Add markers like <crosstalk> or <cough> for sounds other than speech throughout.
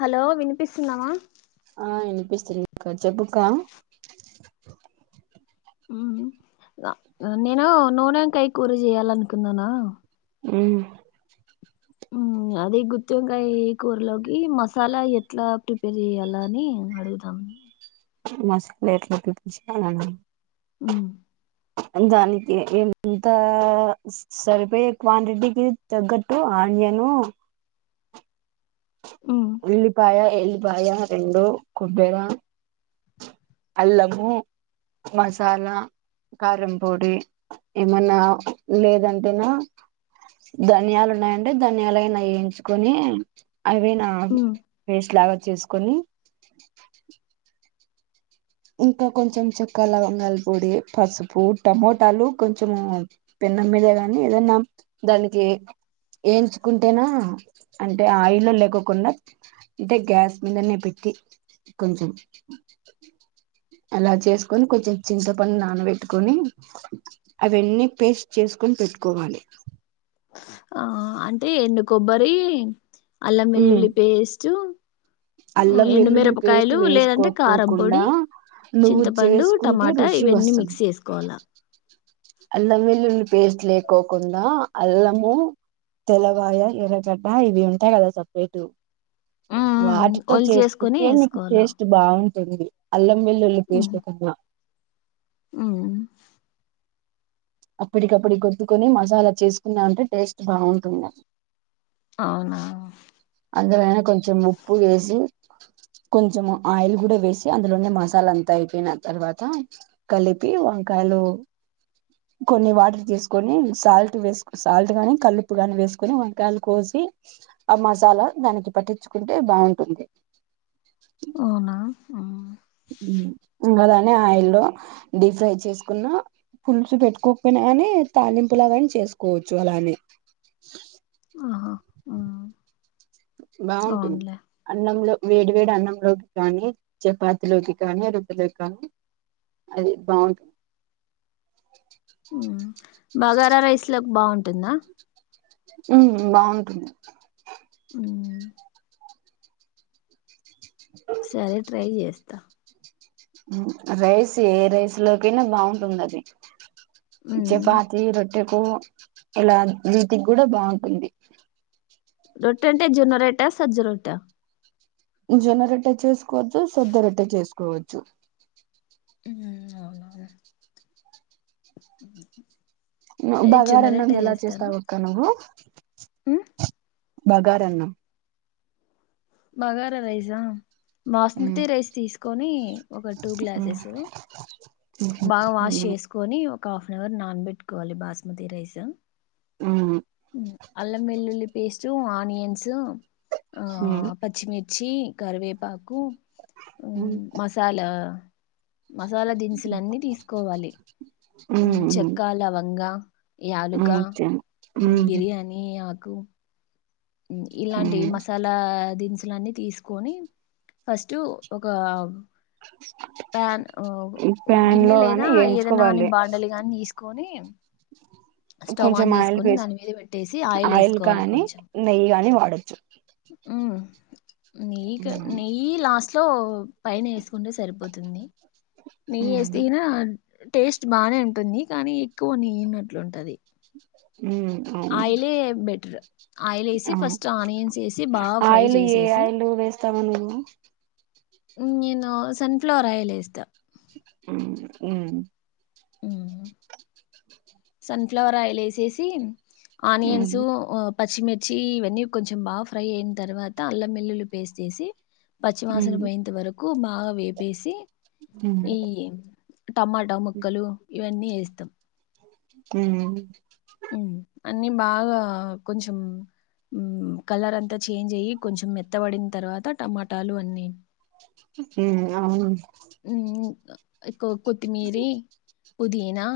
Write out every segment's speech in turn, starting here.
Hello వినిపిస్తున్నమా ఆ విన్పిస్తుంది అక్క చెప్పు క్క ఉమ్ నేను నూనొంకాయ కూర చేయాలన్కున్నానా ఊమ్ ఉ అదే గుత్తివంకాయ్ కూరలోకి మసాలా ఎట్లా ప్రిపేర్ చెయ్యాలా అని అడుగుదాం మస్ ప్లేట్లోకి <unintelligible> ఊం దానికి ఎంత స్ సరిపొయే క్వాంటిటీకి తగ్గట్టు అన్యను ఉల్లిపాయ ఎల్లిపాయ రెండు కొబ్బెర అల్లము మసాల కారం పొడి ఏమన్నా లేదంటేనా ధన్యాలున్నయంటె ధన్యలయినా ఏయించుకొని అవి నా పేస్ట్ లాగ చేసుకొని ఇంక కొంచం చెక్క లవంగాల్ పొడి పసుపు టమాటాలు కొంచము పె నమ్మేదే గాని ఏదన్న దానికి ఏంచుకుంటేన అంటే ఆయిల్లో లేకకున్న అంటె గ్యాస్ మీదనే పెట్టి కొంచం అల చేస్కొని కొంచెం చింతపండు నానవెట్టుకొని అవెన్నీ పేస్ట్ చే స్కొన్ పెట్టుకోవాలి ఆ అంటే ఎండు కొబ్బరీ ఉమ్ అల్లమెల్లుల్లి పేస్టూ ఉ అల్లం ఎండు వెల్లుల్లి పేస్ట్ మిరపకాయలు లేదంటే కారం వేసుకోకోకుండా పొడి నువ్వు చింతపండు చేసుకుంటే టమాటా రుచి ఇవి అన్ని మిక్స్ వస్తుంది చేస్కోవాల అల్లం వెల్లుల్లి పేస్ట్ లేకోకుండా అల్లము తెల్లగాయ ఎర్రగడ్డ ఇవి ఉంటాయ్ గదా సప్రేటు వాటితో ఒలి చేసుకొని చేస్కుంటే నీకు వేసుకోవాలా టేస్ట్ బాగుంటది అల్లం వెల్లుల్లి పేస్ట్ ఊం అప్పటికప్పుడి కొత్తుకొని మసాలా చేస్కున్నా అంటే టేస్ట్ బాగుంటుంద ఔనా అందులనే కొంచం ఉప్పు ఎసి కొంచం ఆయిల్ గుడ వేసి అందులోనే మసాలంతా అయ్పోయ్న తర్వాత కలిపి కాయలో కొన్ని వాటర్ తీస్కొని సాల్ట్ వేస్కో సాల్ట్ గాని కళ్ళుప్పు గాని వేస్కొని వంకాల్ కోసి ఇ ఆ మసాలా దానికి పట్టించ్చుకుంటే బాగుంటుంది ఔనా ఆ ఊ ఉంగ దాన్ని ఆయిల్లో డీప్ ఫ్రై చేస్కున్నా పుల్సు పెట్టుకోకపోయిన గనీ తాలింపులాగైన చేస్కోచ్చు అలానీ ఆహ అ బాగుంటుంది అన్నంలొ వేడి వేడి అన్నంలోకి కానీ, చపాతిలోకి కానీ, రొట్టెలోకి కానీ అది బాగుంట్ ఉమ్ బగార రైస్లోక్ బాగుంటుందా ఉమ్ బాగుంటుంది ఉమ్మ్ సరే ట్రై చేస్తా రైస్ ఏ రైస్ లోకైనా బాగుంటుంది అది ఉమ్. చపాతి రొట్టెకు ఇలా వీటికి కూడా బాగుంటుంది రొట్టఅంటే జొన్న రోట్ట సజ్జ రొట్ట జొన్న రొట్టె చేసుకోవచ్చు సజ్జ రొట్టె చేసుకోవచ్చు ఉమ్ అవునవును ను అదే జొన్న బగారన్నం ఎలా చేస్తావక్కా నువ్వు మ్ బగారన్నం బగార రైసా బాస్మతి ఉమ్ రైస్ తీసుకొని ఒక టూ గ్లాసెస్ బాగా వాష్ ప్యాన్ చేసుకొని ఒక హాఫ్అన్అవర్ నానబెట్టుకోవాలి బాస్మతి రైస్. ఉమ్ అల్లం వెల్లుల్లి పేస్ట్ ఆనియన్స్ హమ్ మిర్చీ కరివేపాకు ఉమ్ మసాలా మసాలా దినుసులన్నీ తీసుకోవాలి. ఉమ్ చెక్కా లవంగా యాలుకా ఉమ్ బిర్యానీ ఆకు ఉమ్ ఇలాంటి మసాలా దిన్స్ లని తీసుకొని ఫస్ట్ ఒక ప్యాన్ ఓ ఒక గిన్నె లో లేదా గాని ఏదైనా కాని వేయించుకోవాలి బాండలి కాని తీసుకొని స్టవ్ కొంచెం ఆన్ ఆయిల్ చేసుకొని వేసి దాని మీద పెట్టేసి ఆయిల్ వేసుకోవాలి కానీ నెయ్యి కానీ వాడొచ్చు. ఉమ్ నెయ్యి క నెయ్యి లాస్ట్ లో పైన వేసుకుంటే సరిపో పోతుంది నెయ్యి వేస్తేగిన టేస్ట్ బానే ఉంటుంది కానీ ఎక్కువ నెయ్యినట్లుంటది. ఊమ్ హ్ బెటర్ ఆయిల్ వేసి ఉమ్ ఫస్ట్ ఆనియన్స్ వేసి బాగా ఫ్రై ఆయ ఏ ఆయిలు వేస్తావ నువ్వు ఉమ్ నేను సన్ఫ్లవర్ ఆయిల్ వేస్తా ఉమ్ ఉమ్ మ్మ్. సన్ఫ్లవర్ ఆయిల్ వేసేసి ఆనియన్స్ పచ్చిమిర్చి ఇవన్నీ కొంచెం బాగా ఫ్రై అయిన తర్వాత అల్లం వెల్లుళ్ళి పేస్ట్ వేసి పచ్చివాసన ఉమ్ పోయేంత వరకు బాగా వేపేసి ఉమ్ ఈ టమాటా ముక్కలు ఇవన్నీ ఏస్తం. ఉమ్ ఉమ్ అన్ని బాగా కొంచెం ఉమ్ కలర్ అంతా చేంజ్ అయ్యి కొంచెం మెత్తబడిన్ తర్వాత టమాటాలు అన్ని హమ్ అవును ఉమ్ ఉ కొ కొత్తిమీరి పుదీనా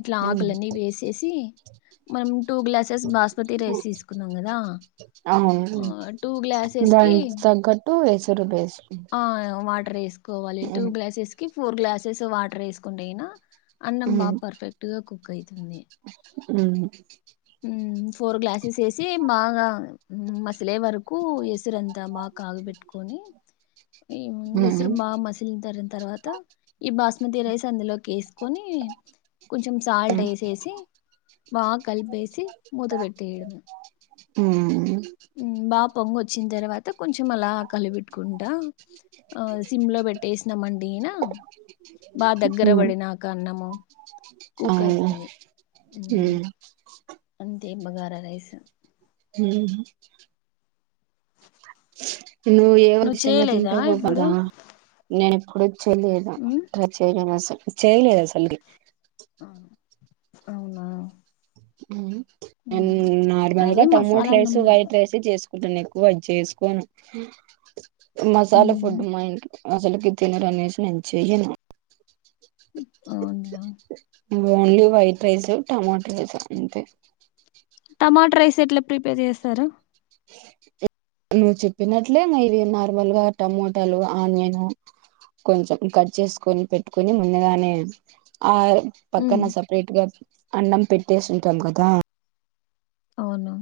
ఇట్లా ఉమ్ ఆకులన్నీ వేసేసి మనం టూ గ్లాసెస్ బాస్మతి రైస్ తీసుకున్నాం కదా అవును దానికి తగ్గట్టు ఎసరు వేసు రేస్కో టూ గ్లాసెస్ కి ఫోర్ గ్లాసెస్ వాటర్ ఏసుకుంటే గినా అన్నం ఉమ్ బాగా పర్ఫెక్ట్ గా కుక్ అయితుంది. ఉమ్ ఉమ్ ఫోర్ గ్లాసెస్ ఏసి మాగా మ ఇసలే వరకు ఎసురంతా మా కాగబెట్టుకొని ఈ మ్ ఉమ్ ఎసురు బాగా మసిలిన తర తర్వాత ఈ బాస్మతి రైస్ అందులోకి ఏస్ కొని కొంచెం సాల్ట్ ఉమ్ వేసిసి బాగా కలిపి ఉమ్ మ్మ్ బాగా పొంగు వచ్చిన తర్వాత కొంచం అలా కలిపెట్టుకుంటా ఆ సిమ్ లో పెట్టేసినమండి. యిన బాగా దగ్గర బడి నాక అన్నము ఆ కుక్ అవుతుంది అంతే బగారా రైస్ ఉమ్ నువ్ ఏవన్ నువ్వు ఇష్టంగ చేయలేదా తింటావు ఇప్పుడు నేను ఎప్పుడు చేలేద మ్మ్ స చేయలేదు అసల్ చేయలేదు అసలుకి అవునా నైన్ ఉహు. అదే నార్మల్గా టమోట మసాలా అన్నం రైస్ లాగా వైట్ రైసీ చ సుకుంటాను ఎక్కువ అది చేసుకోను మసాలా ఫుడ్ మా ఇం అసలుకి తినరా అనేసి నెంచేయను అవునా only white rice tomato rice అంతే టమాటా రైస్ ఎట్లా ప్రిపేర్ జేస్తారు నువ్వు చెప్పినట్లే ఇవి నార్మల్ గా టమోటాలు ఆనియన్ కొంచెం కట్ చేసుకొని పెట్టుకొని ముందుగానే ఆ ఉమ్, పక్కన సపరేట్ గా అన్నం పెట్టేస్తుంటాం గదా అవును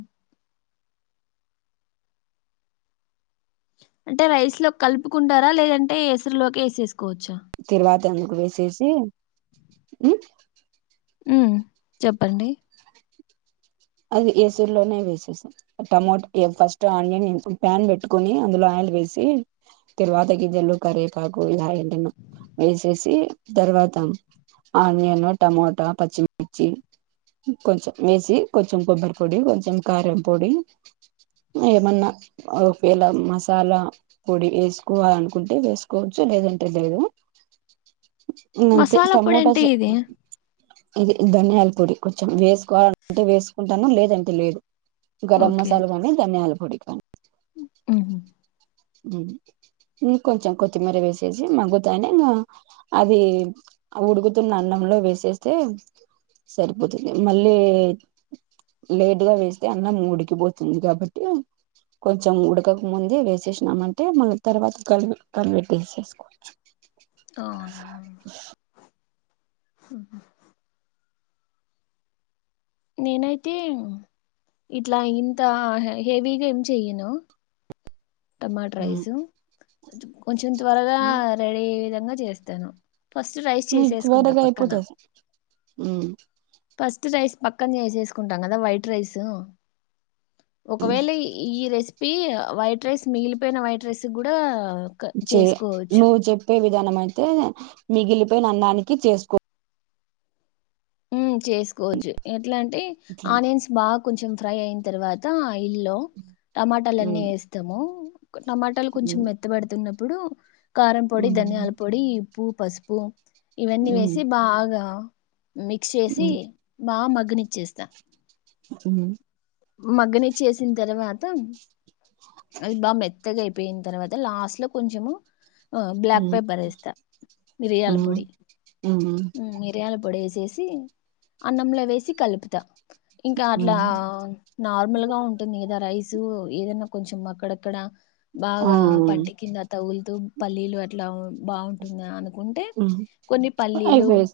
అంటే రైస్ లో కలుపుకుంటారా లేదంటే ఎసరులోకి వేసేసుకోవచ్చు తెరువాత లుగు వేసేసి ఉమ్ చెప్పండి అది ఏసురులోనే వేసేసయ్ టమోట ఫస్ట్ ఆనియన్ ప ప్యాన్ పెట్టుకని అందులో ఆని వేసి తరువాత గిజలు కర్వేపాకు ఇలా ఏదైన వేసేసి తర్వాత ఆనియన్ టమోటా పచ్చిమిర్చి కొంచెం వేసి కొంచెం కొబ్బరి పొడి కొంచెం కారం పొడి ఏమన్నా ఒకేలా మసాలా పొడి వేసుకోవాలి అనుకుంటే వేసుకోవచ్చు లేదంటే లేదు అంతే మసాలా పొడి టమోటస్ అంటే ఇది ఇది ధనియాల పొడి కొంచెం వేసుకోవాలంటే వేసుకుంటాను లేదంటే లేదు గరం మసాలా గాని ధనియల పొడి క ఉహ్ ఉహ్ ఇంకొంచెం కొత్తిమీర వేసేసి మగ్గుతానే అ అది ఉడుకుతున్న అన్నం లో వేసేస్తే సరిపోతుంది మళ్లి లేట్గా వేస్తే అన్నం ఉడికిపోతుంది కాబట్టి కొంచెం ఉడకక ముందే వేసేష్ నామంటే మళ్లి తర్వాత కలిపి కలిపిటేసుకోవచ్చు అవునా నేనైతే ఇట్లా ఇంత హెవీగా ఏం చెయ్యను టమాటో రైస్ కొంచెం త్వరగా రెడీ అయ్యే విధంగా చేస్తను ఫస్ట్ రైస్ మీకు చేసేసుకుంటా త్వరగా పక్కన అయిపోతది ఉమ్ ఫస్ట్ రైస్ పక్కనే చేసేసుకుంటాం గదా వైట్ రైసు ఒకవేల ఈ రెసిపీ వైట్ రైస్ మిగిలిపోయిన వైట్ రైససు గూడా చే నువ్వు చెప్పే విధానం అయితే మిగిలిపోయిన అన్నానికి చేసుకో ఉమ్ చేసుకోవచ్చు ఎట్లా అంటే ఇట్లా ఆనియన్స్ బాగా కొంచెం ఫ్రై అయిన్ తర్వాత ఐల్లో టమాటాలన్ని ఉమ్ వేస్తాము టమాటాలు కొంచెం ఉమ్ మెత్తబడుతున్న ప్పుడు కారం పొడి ధనియాల ఉమ్ పొడి ఉప్పు పసుపు ఇవన్నీ వేసి బాగా మిక్స్ చేసి ఉమ్ బాగా మగ్గనిచ్చేస్తా ఉమ్ మగ్గనీ చేసిన్ తర్వాత అది బా మెత్తగైయిపోయిన్ తర్వాత లాస్ట్ లో కొంచము అహ్ బ్లాక్ ఉమ్ పెప్పర్ ఎస్తా మిరియాల ఉమ్ పొడి ఉమ్ ఉమ్ మ్ మిరియాల పొడి ఎసేసి సి అన్నంలో వేసి కలుపుత ఇంక అట్లా ఉమ్ నార్మల్ గా ఉంటుంది గదా రైసు ఏదన్న కొంచం అక్కడక్కడ ఆ బాగా పంటి కింద తగులుతూ పల్లీలు అట్లా బావుంటుంది అనుకుంటే ఉమ్ కొన్ని అవి పల్లీలు వేస్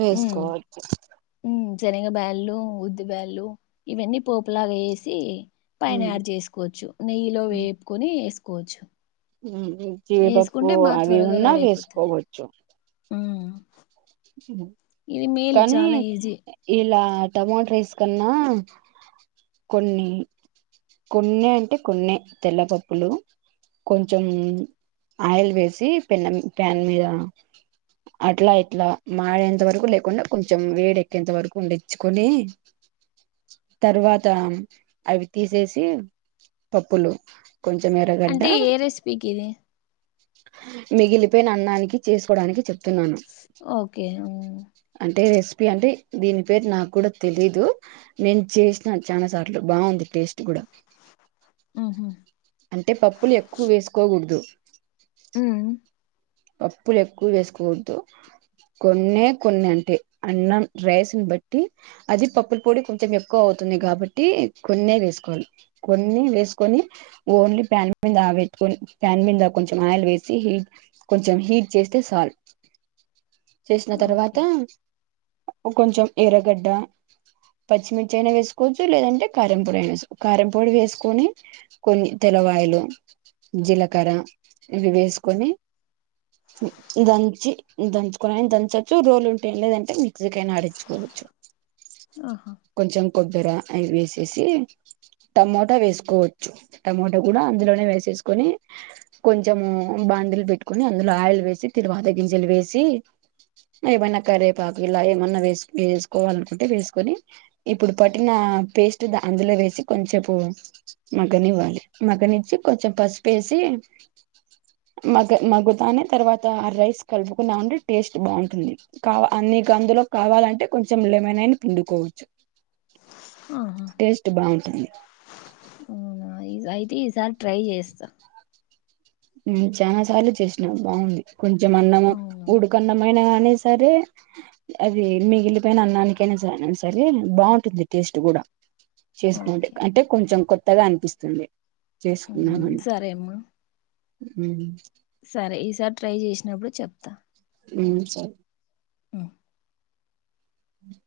వేసుకోవచ్చు మ్ శనగ బ్యళ్ళు ఉద్ది బ్యళ్ళు ఇవన్నీ పోపులాగా ఎసి పైన ఉమ్ ఆడ్ చేసుకోవచ్చు నెయ్యిలో వేపుకొని ఎసుకోవచ్చు మ్ జీడిపప్పు అవి త్వరగా ఉన్నా రెడీ అయిపోతది వేసుకోవచ్చు ఇది మేలు కనీ చాలా ఈజీ ఇలా టమాట రైస్ కన్నా కొన్ని కొన్నె అంటే కొనన్నె తెల్లపప్పులు కొంచెం ఆయిల్ వేసి పెన్నం ప్యాన్ మీద అట్లా ఇట్లా మాడేంత వరకు లేకుండ కొంచెం వేడెక్కేంత వరకు ఉండిచ్చుకొని తర్వాత అవి తీసేసి పప్పులు కొంచెం ఎరగడ్డ అంటే ఏ రెసిపీకి ఇది మిగిలిపోయిన అన్నానికి చేసుకోడానికి చెప్ స్ ఓకే ఉమ్ అంటే రెసిపీ అంటే దీని పేరు నాకుడా తెలీదు నేను చేశినా చానా సార్లు బ్ బావుంది టేస్ట్ గూడా ఆహా పప్పులు ఎక్కువ వేసుకోకూడదు మ్ పప్పులు ఎక్కువ వేసుకోవదు కొన్నే కొన్నంటే అన్నం రైస్ని బట్టి అది పప్పుల పొడి కొంచెం ఎక్కువ అవు తుంది గాబట్టి కొన్నె వేసుకోవాలి కొన్ని వేసుకొని ఓన్లీ ప్యాన్ మీద ఆవే తొని ప్యాన్ మీద కొంచెం ఆయిల్ వేసి హీట్ కొంచెం హీట్ చేస్తే సాల్ చేశిన తర్వాత ఓకే కొంచెం ఎర్రగడ్డ పచ్చిమిర్చి అయినా వేసుకోవచ్చు లేదంటే కారం పొడి అయినా వేసుకొ కారం పొడి వేసుకొని కొన్ని తర్ రవాయిలు జీలకర్ర ఇవి వేసుకొని దంచి దంచుకోనైన దంచొచ్చు రోలు ఉంటె లేదంటే మి క్సీకైనా ఆడించుకోవచ్చు ఆహా కొంచెం కొబ్బర అయి వేసేసి టమోటా వేసుకోవచ్చు టమోటా గూడా అందులోనే వేసేసుకొని కొంచెము బాండిల్ పెట్టుకొని అందులో ఆయిల్ వేసి తిరువాత గింజలు వేసి ఏవైనా కరేపాకు ఇలా ఏమన్నా వేసు వేసుకోవాలనుకుంటే వేసుకొని ఇప్పుడు పట్టిన పేస్ట్ ద అందులో వేసి కొంచేపు మగ్గన్నీవ్వాలి మగ్గన్నీచ్చి కొంచెం పసుపేస్ సి మగ్ త్ మగ్గుతానే తర్వాత ఆ రైస్ కలుపుకున్నావంటే టేస్ట్ బావుంటుంది కా అన్ని కందులో కా వాలంటే కొంచెం లెమనైన్ పిండుకోవచ్చు ఆహా టెస్ట్ బావుంటుంది అవునా ఈ అయితే ఈసారి ట్రై చేస్తా మ్ చానా సార్లు చేసినా బావుంది కొంచెం అన్నము అవునా ఉడు కన్నమైన గాని సరే అది మిగిలిపోయిన అన్నానికైనా సరే సరె బావుంటు ది టేస్ట్ గూడా చేసుకోంటే ఓకే అంటే కొంచెం కొత్తగా అనిపిస్తుంది చేసు మ్ సరే అమ్మా ఉమ్ సరే ఈసారి ట్రై చేశినప్పుడు చెప్త ఉమ్ సరే ఉమ్.